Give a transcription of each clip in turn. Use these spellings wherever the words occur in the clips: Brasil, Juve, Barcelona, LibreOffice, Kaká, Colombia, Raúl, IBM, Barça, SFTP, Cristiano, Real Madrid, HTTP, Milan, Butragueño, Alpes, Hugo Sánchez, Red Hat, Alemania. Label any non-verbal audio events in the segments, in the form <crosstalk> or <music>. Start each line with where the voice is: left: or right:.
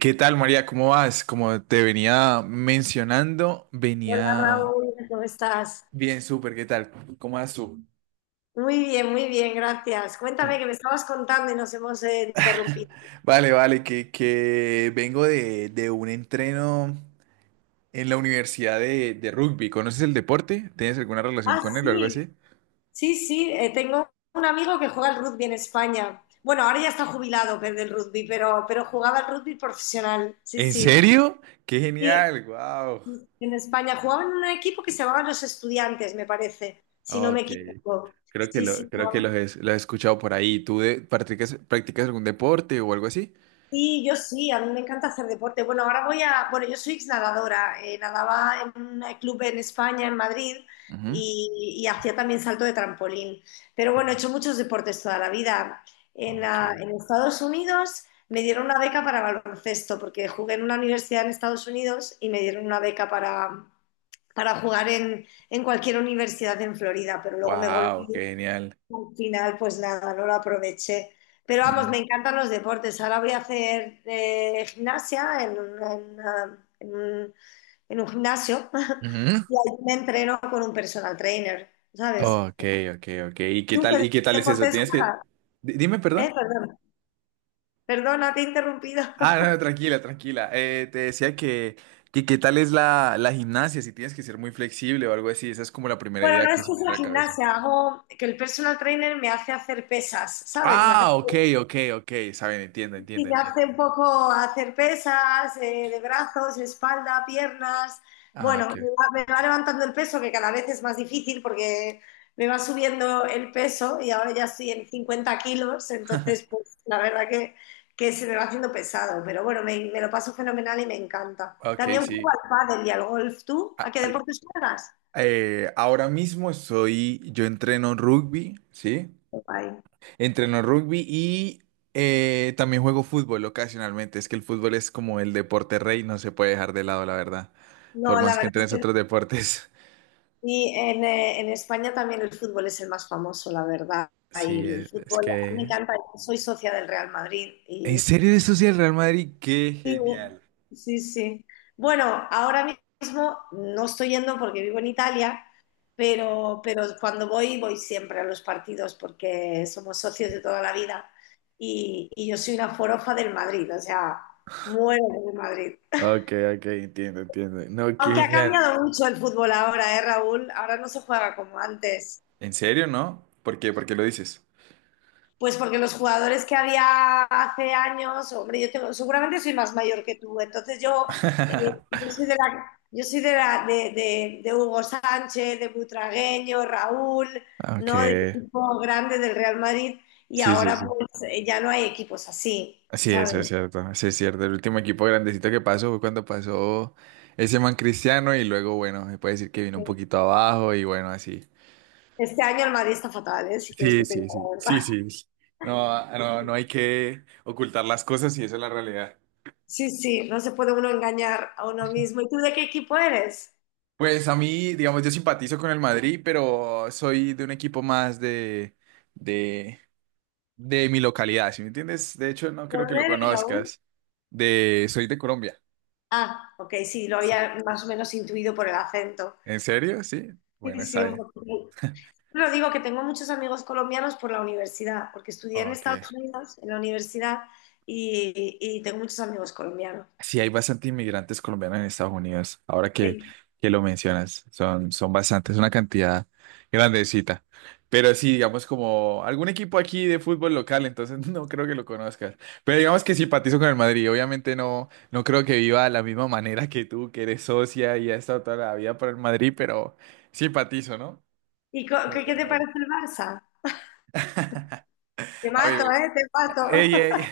right: ¿Qué tal, María? ¿Cómo vas? Como te venía mencionando,
left: Hola
right: venía
left: Raúl, ¿cómo estás?
right: bien, súper. ¿Qué tal? ¿Cómo vas tú?
left: Muy bien, gracias. Cuéntame
right: Oh,
left: que me estabas contando y nos hemos interrumpido.
right: vale, vale, que vengo de un entreno en la universidad de rugby. ¿Conoces el deporte? ¿Tienes alguna relación
left: Ah,
right: con él o algo así?
left: sí, sí, sí, tengo un amigo que juega al rugby en España. Bueno, ahora ya está jubilado pero del rugby, pero jugaba al rugby profesional, sí,
right: ¿En
left: sí.
right: serio? ¡Qué
left: Sí,
right: genial! ¡Wow!
left: sí, en España jugaba en un equipo que se llamaba Los Estudiantes, me parece, si no me
right: Ok,
left: equivoco.
right: creo que,
left: Sí,
right: lo,
left: sí.
right: creo que los he escuchado por ahí. ¿Tú practicas, practicas algún deporte o algo así?
left: Sí, yo sí, a mí me encanta hacer deporte. Bueno, yo soy ex nadadora, nadaba en un club en España, en Madrid,
right: Ujú.
left: y, hacía también salto de trampolín. Pero bueno, he hecho muchos deportes toda la vida.
right: Ok.
left: En Estados Unidos me dieron una beca para baloncesto, porque jugué en una universidad en Estados Unidos y me dieron una beca para jugar en cualquier universidad en Florida, pero luego me volví
right: Wow, qué genial.
left: al final, pues nada, no lo aproveché. Pero vamos,
right: No.
left: me encantan los deportes. Ahora voy a hacer gimnasia en, un- en una- en un gimnasio <laughs>
right: Ujú.
left: y ahí me entreno con un personal trainer, ¿sabes?
right: Ok, ok, ok.
left: ¿Tú
right: Y
left: qué
right: qué tal es eso?
left: deportes
right: Tienes que...
left: juegas?
right: Dime, perdón.
left: Perdón, perdona, te he interrumpido.
right: Ah, no,
left: <laughs>
right: no, tranquila, tranquila. Te decía que qué tal es la gimnasia, si tienes que ser muy flexible o algo así. Esa es como la primera
left: Bueno,
right: idea
left: no
right: que
left: es
right: se
left: que
right: me viene a
left: sea
right: la cabeza.
left: gimnasia, hago que el personal trainer me hace hacer pesas, ¿sabes? Me hace.
right: Ah, ok, ok, ok. Saben, entiendo, entiendo,
left: Y
right: entiendo.
left: hace un poco hacer pesas de brazos, espalda, piernas.
right: Ah,
left: Bueno,
right: ok.
left: me va levantando el peso, que cada vez es más difícil porque me va subiendo el peso y ahora ya estoy en 50 kilos, entonces pues la verdad que se me va haciendo pesado, pero bueno, me, lo paso fenomenal y me encanta.
right: Ok,
left: También juego
right: sí.
left: al pádel y al golf. ¿Tú?
right: A-
left: ¿A qué
right: a-
left: deportes juegas?
right: Ahora mismo estoy, yo entreno rugby, ¿sí?
left: Guay.
right: Entreno rugby y también juego fútbol ocasionalmente. Es que el fútbol es como el deporte rey, no se puede dejar de lado, la verdad. Por
left: No, la
right: más que
left: verdad es
right: entrenes otros
left: que.
right: deportes. <laughs>
left: Y en España también el fútbol es el más famoso, la verdad.
right: Sí,
left: Y el
right: es
left: fútbol, a mí me
right: que...
left: encanta, yo soy socia del Real Madrid.
right: ¿En
left: Y
right: serio eres socio del Real Madrid? ¡Qué
left: sí,
right: genial!
left: sí, sí. Bueno, ahora mismo no estoy yendo porque vivo en Italia,
right: Ok,
left: pero cuando voy, voy siempre a los partidos porque somos socios de toda la vida. Y, yo soy una forofa del Madrid, o sea, muero del Madrid.
right: ok, ok, entiendo, entiendo. No, qué
left: Aunque ha
right: genial.
left: cambiado mucho el fútbol ahora, ¿eh, Raúl? Ahora no se juega como antes.
right: ¿En serio, no? ¿Por qué? ¿Por qué lo dices?
left: Pues porque los jugadores que había hace años, hombre, yo tengo, seguramente soy más mayor que tú, entonces yo,
right: <laughs>
left: yo soy de la, de Hugo Sánchez, de Butragueño, Raúl,
right: Ok,
left: ¿no? Del equipo grande del Real Madrid y
right: sí, sí,
left: ahora
right: sí.
left: pues ya no hay equipos así,
right: Sí,
left: ¿sabes?
right: eso es cierto, sí es cierto. El último equipo grandecito que pasó fue cuando pasó ese man Cristiano y luego, bueno, se puede decir que vino un poquito abajo y bueno, así.
left: Este año el Madrid está fatal, ¿eh? Si quieres
right: Sí,
left: que te diga
right: sí, sí,
left: la
right: sí,
left: verdad.
right: sí. No, no, no hay que ocultar las cosas y esa es la realidad.
left: Sí, sí, no se puede uno engañar a uno mismo. ¿Y tú de qué equipo eres?
right: Pues a mí, digamos, yo simpatizo con el Madrid, pero soy de un equipo más de, de, de mi localidad, ¿sí me entiendes? De hecho, no
left: ¿De
right: creo que lo
left: dónde eres, Raúl?
right: conozcas. De, soy de Colombia.
left: Ah, ok, sí, lo
right: Sí.
left: había más o menos intuido por el acento.
right: ¿En serio? Sí.
left: Sí,
right: Bueno,
left: sí,
right: está
left: un
right: bien.
left: poco. Pero digo que tengo muchos amigos colombianos por la universidad, porque estudié en
right: Ok.
left: Estados Unidos, en la universidad, y, tengo muchos amigos colombianos.
right: Sí, hay bastante inmigrantes colombianos en Estados Unidos, ahora
left: Sí.
right: que lo mencionas, son, son bastantes, una cantidad grandecita. Pero sí, digamos como algún equipo aquí de fútbol local, entonces <laughs> no creo que lo conozcas. Pero digamos que simpatizo con el Madrid, obviamente no, no creo que viva de la misma manera que tú, que eres socia y has estado toda la vida por el Madrid, pero simpatizo, ¿no? Con el
left: ¿Qué,
right: Real
left: te
right: Madrid.
left: parece el Barça? Te
right: A
left: mato,
right: ver,
left: ¿eh? Te
right: ey,
left: mato.
right: ey.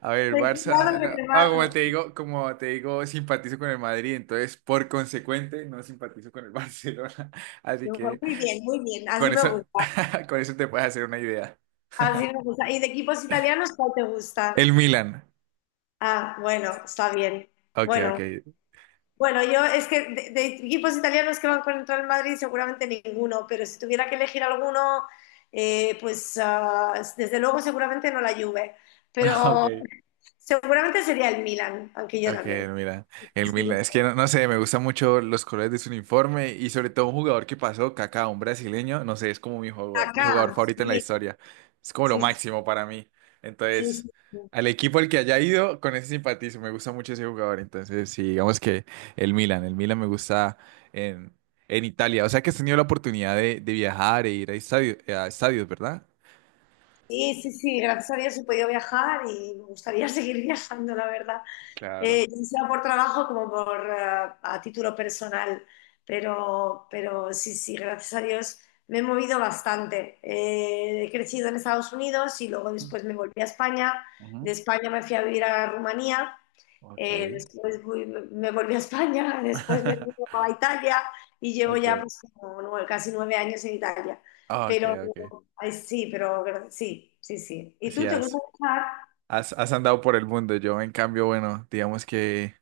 right: A ver,
left: <laughs>
right: el
left: Ten
right: Barça,
left: cuidado
right: no.
left: que te
right: Ah,
left: mato.
right: como te digo, simpatizo con el Madrid, entonces por consecuente no simpatizo con el Barcelona. <laughs> Así
left: Yo,
right: que
left: muy bien, así
right: con
left: me
right: eso,
left: gusta,
right: <laughs> con eso te puedes hacer una idea.
left: así me gusta. ¿Y de equipos italianos cuál te gusta?
right: El Milan.
left: Ah, bueno, está bien.
right: Ok,
left: Bueno.
right: ok.
left: Bueno, yo es que de equipos italianos que van contra el Madrid seguramente ninguno, pero si tuviera que elegir alguno, desde luego seguramente no la Juve,
right: <laughs> Ok.
left: pero seguramente sería el Milan, aunque yo
right: Ok,
left: también.
right: mira, el
left: Sí,
right: Milan. Es que no, no sé, me gustan mucho los colores de su uniforme y sobre todo un jugador que pasó, Kaká, un brasileño, no sé, es como mi jugador
left: acá,
right: favorito en la
left: sí,
right: historia. Es como lo
left: sí,
right: máximo para mí.
left: sí,
right: Entonces,
left: sí,
right: al equipo al que haya ido, con ese simpatizo, me gusta mucho ese jugador. Entonces, sí, digamos que el Milan me gusta en, en Italia. O sea que has tenido la oportunidad de viajar e ir a a estadios, ¿verdad?
left: sí, sí, sí, gracias a Dios he podido viajar y me gustaría <laughs> seguir viajando, la verdad.
right: Claro.
left: Ya sea por trabajo como por a título personal, pero sí, sí, gracias a Dios me he movido bastante. He crecido en Estados Unidos y luego después me volví a España. De
right: Ujú.
left: España me fui a vivir a Rumanía,
right: Ok.
left: después me volví a España, <laughs> después me fui
right: <laughs>
left: a Italia y llevo ya
right: Okay.
left: pues, casi 9 años en Italia.
right: Okay,
left: Pero
right: okay.
left: ay, sí, sí, sí, sí. ¿Y
right: Sí,
left: tú te gusta
right: has,
left: viajar?
right: has andado por el mundo. Yo, en cambio, bueno, digamos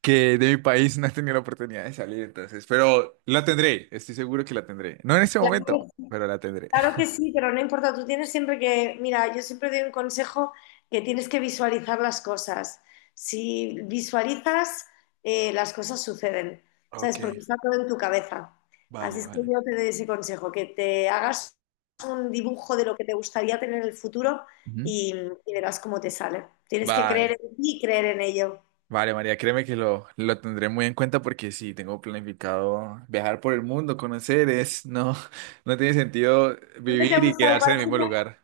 right: que de mi país <laughs> no he tenido la oportunidad de salir, entonces, pero la tendré, estoy seguro que la tendré. No en este
left: Claro,
right: momento, pero la tendré.
left: claro que
right: <laughs>
left: sí, pero no importa, tú tienes siempre que, mira, yo siempre doy un consejo que tienes que visualizar las cosas. Si visualizas, las cosas suceden, ¿sabes?
right: Ok,
left: Porque está todo en tu cabeza. Así
right: vale,
left: es que
right: vale.
left: yo te doy ese consejo, que te hagas un dibujo de lo que te gustaría tener en el futuro
right: Ujú.
left: y, verás cómo te sale. Tienes que creer
right: Vale,
left: en ti y creer en ello.
right: vale, María, créeme que lo tendré muy en cuenta porque sí, tengo planificado viajar por el mundo, conocer, es, no, <laughs> no tiene sentido
left: ¿Dónde te
right: vivir y
left: gusta?
right: quedarse en el mismo lugar.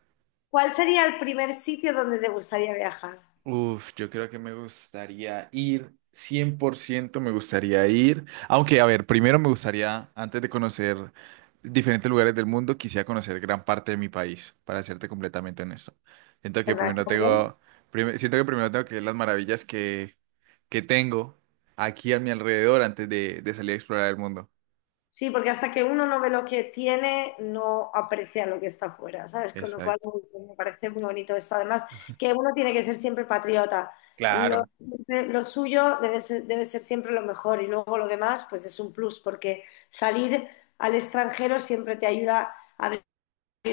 left: ¿Cuál sería el primer sitio donde te gustaría viajar?
right: Uf, yo creo que me gustaría ir, 100% me gustaría ir, aunque a ver, primero me gustaría, antes de conocer diferentes lugares del mundo, quisiera conocer gran parte de mi país, para serte completamente honesto. Siento que
left: ¿Verdad?
right: primero
left: ¿Está bien?
right: tengo, siento que primero tengo que ver las maravillas que tengo aquí a mi alrededor antes de salir a explorar el mundo.
left: Sí, porque hasta que uno no ve lo que tiene, no aprecia lo que está afuera, ¿sabes? Con lo cual
right: Exacto.
left: me parece muy bonito eso. Además, que uno tiene que ser siempre patriota. Lo,
right: Claro.
left: suyo debe ser siempre lo mejor y luego lo demás, pues es un plus, porque salir al extranjero siempre te ayuda a abrir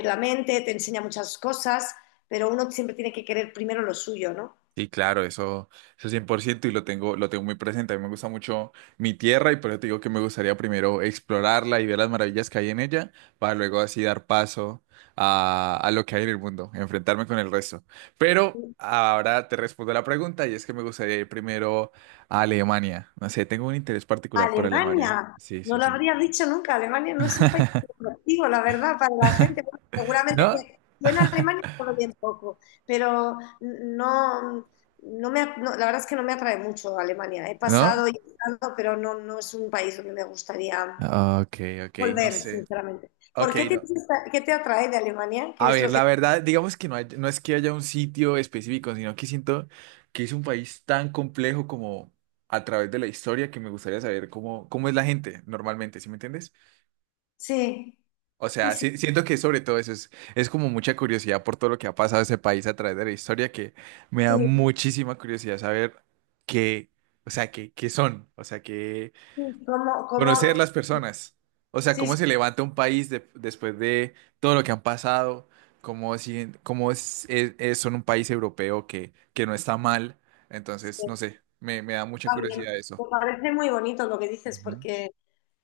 left: la mente, te enseña muchas cosas, pero uno siempre tiene que querer primero lo suyo, ¿no?
right: Sí, claro, eso 100% y lo tengo muy presente. A mí me gusta mucho mi tierra y por eso te digo que me gustaría primero explorarla y ver las maravillas que hay en ella para luego así dar paso a lo que hay en el mundo, enfrentarme con el resto. Pero ahora te respondo la pregunta y es que me gustaría ir primero a Alemania. No sé, tengo un interés particular por Alemania.
left: Alemania,
right: Sí,
left: no
right: sí,
left: lo
right: sí.
left: habría dicho nunca. Alemania no es un país muy atractivo, la verdad, para la gente. Bueno, seguramente
right: ¿No?
left: que yo en
right: <laughs>
left: Alemania solo bien poco, pero no, la verdad es que no me atrae mucho Alemania. He
right: ¿No?
left: pasado y he estado, pero no, no es un país donde me gustaría
right: Ok, ok, no
left: volver,
right: sé.
left: sinceramente. ¿Por
right: Ok,
left: qué
right: no.
left: tienes esta- ¿Qué te atrae de Alemania? ¿Qué
right: A
left: es
right: ver,
left: lo
right: la
left: que...
right: verdad, digamos que no es que haya un sitio específico, sino que siento que es un país tan complejo como a través de la historia que me gustaría saber cómo, cómo es la gente normalmente, ¿sí me entiendes?
left: Sí,
right: O
left: sí,
right: sea,
left: sí,
right: siento que sobre todo eso es como mucha curiosidad por todo lo que ha pasado ese país a través de la historia que me da
left: sí.
right: muchísima curiosidad saber qué, o sea, qué, qué son, o sea, qué,
left: Sí. ¿Cómo,
right: conocer
left: cómo...
right: las personas. O sea,
left: Sí,
right: cómo
left: sí,
right: se levanta un país después de todo lo que han pasado, cómo, cómo es, son un país europeo que no está mal. Entonces, no
left: sí.
right: sé, me da mucha
left: Está bien.
right: curiosidad eso.
left: Me parece muy bonito lo que dices,
right: Ujú,
left: porque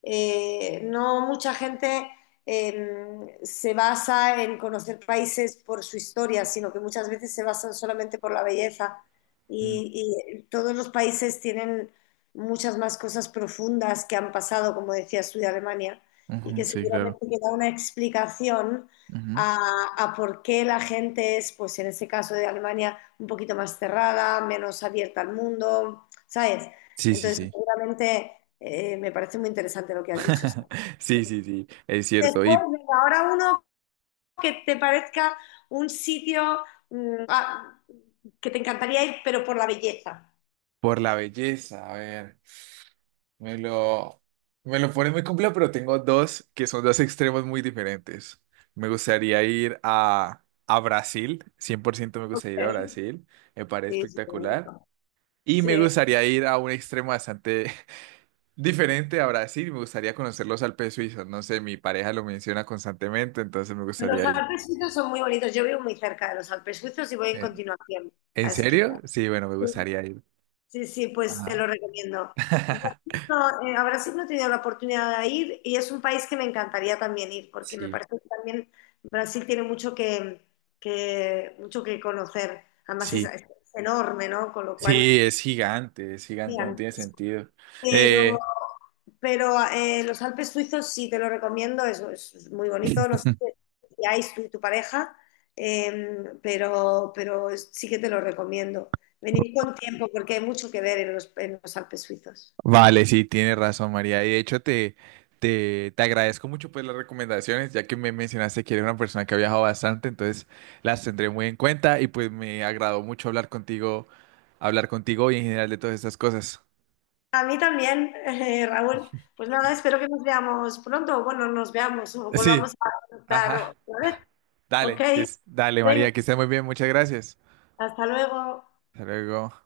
left: no mucha gente se basa en conocer países por su historia, sino que muchas veces se basan solamente por la belleza. Y, todos los países tienen muchas más cosas profundas que han pasado, como decías tú, de Alemania, y
right: ujú, ujú,
left: que
right: sí, claro.
left: seguramente que da una explicación
right: Ujú.
left: a, por qué la gente es, pues en ese caso de Alemania, un poquito más cerrada, menos abierta al mundo, ¿sabes?
right: Sí, sí,
left: Entonces,
right: sí.
left: seguramente me parece muy interesante lo que has dicho. Sí.
right: <laughs> Sí, sí, sí, es cierto.
left: Después,
right: Y
left: venga, ahora uno que te parezca un sitio mm, ah, que te encantaría ir, pero por la belleza.
right: por la belleza, a ver. Me lo, me lo pone muy complejo, pero tengo dos que son dos extremos muy diferentes. Me gustaría ir a Brasil, 100% me gustaría
left: Ok.
right: ir a Brasil, me parece
left: Sí, sí, qué
right: espectacular.
left: bonito.
right: Y me
left: Sí.
right: gustaría ir a un extremo bastante <laughs> diferente a Brasil, me gustaría conocer los Alpes suizos. No sé, mi pareja lo menciona constantemente, entonces me
left: Los
right: gustaría ir.
left: Alpes suizos son muy bonitos. Yo vivo muy cerca de los Alpes suizos y voy en
right: Eh,
left: continuación
right: ¿En
left: a esquiar.
right: serio? Sí, bueno, me gustaría ir.
left: Sí, sí, pues te
right: Ajá.
left: lo recomiendo.
right: <laughs>
left: Brasil no, a Brasil no he tenido la oportunidad de ir y es un país que me encantaría también ir, porque me
right: Sí,
left: parece que también Brasil tiene mucho que, mucho que conocer. Además
right: sí,
left: es enorme, ¿no? Con lo cual,
right: sí, es gigante, no tiene
left: gigantesco.
right: sentido.
left: Pero,
right: Eh,
left: pero los Alpes suizos sí te lo recomiendo, es muy bonito. No sé
right: <laughs>
left: si hay tú y tu pareja, pero sí que te lo recomiendo. Venir con tiempo porque hay mucho que ver en los Alpes suizos.
right: vale, sí, tienes razón, María. Y de hecho, te agradezco mucho pues las recomendaciones, ya que me mencionaste que eres una persona que ha viajado bastante, entonces las tendré muy en cuenta y pues me agradó mucho hablar contigo y en general de todas estas cosas.
left: A mí también, <laughs> Raúl. Pues nada, espero que nos veamos pronto. O bueno, nos veamos o volvamos
right: Sí,
left: a estar
right: ajá.
left: otra vez. Ok,
right: Dale, que es, dale,
left: venga,
right: María, que esté muy bien, muchas gracias.
left: hasta luego.
right: Hasta luego.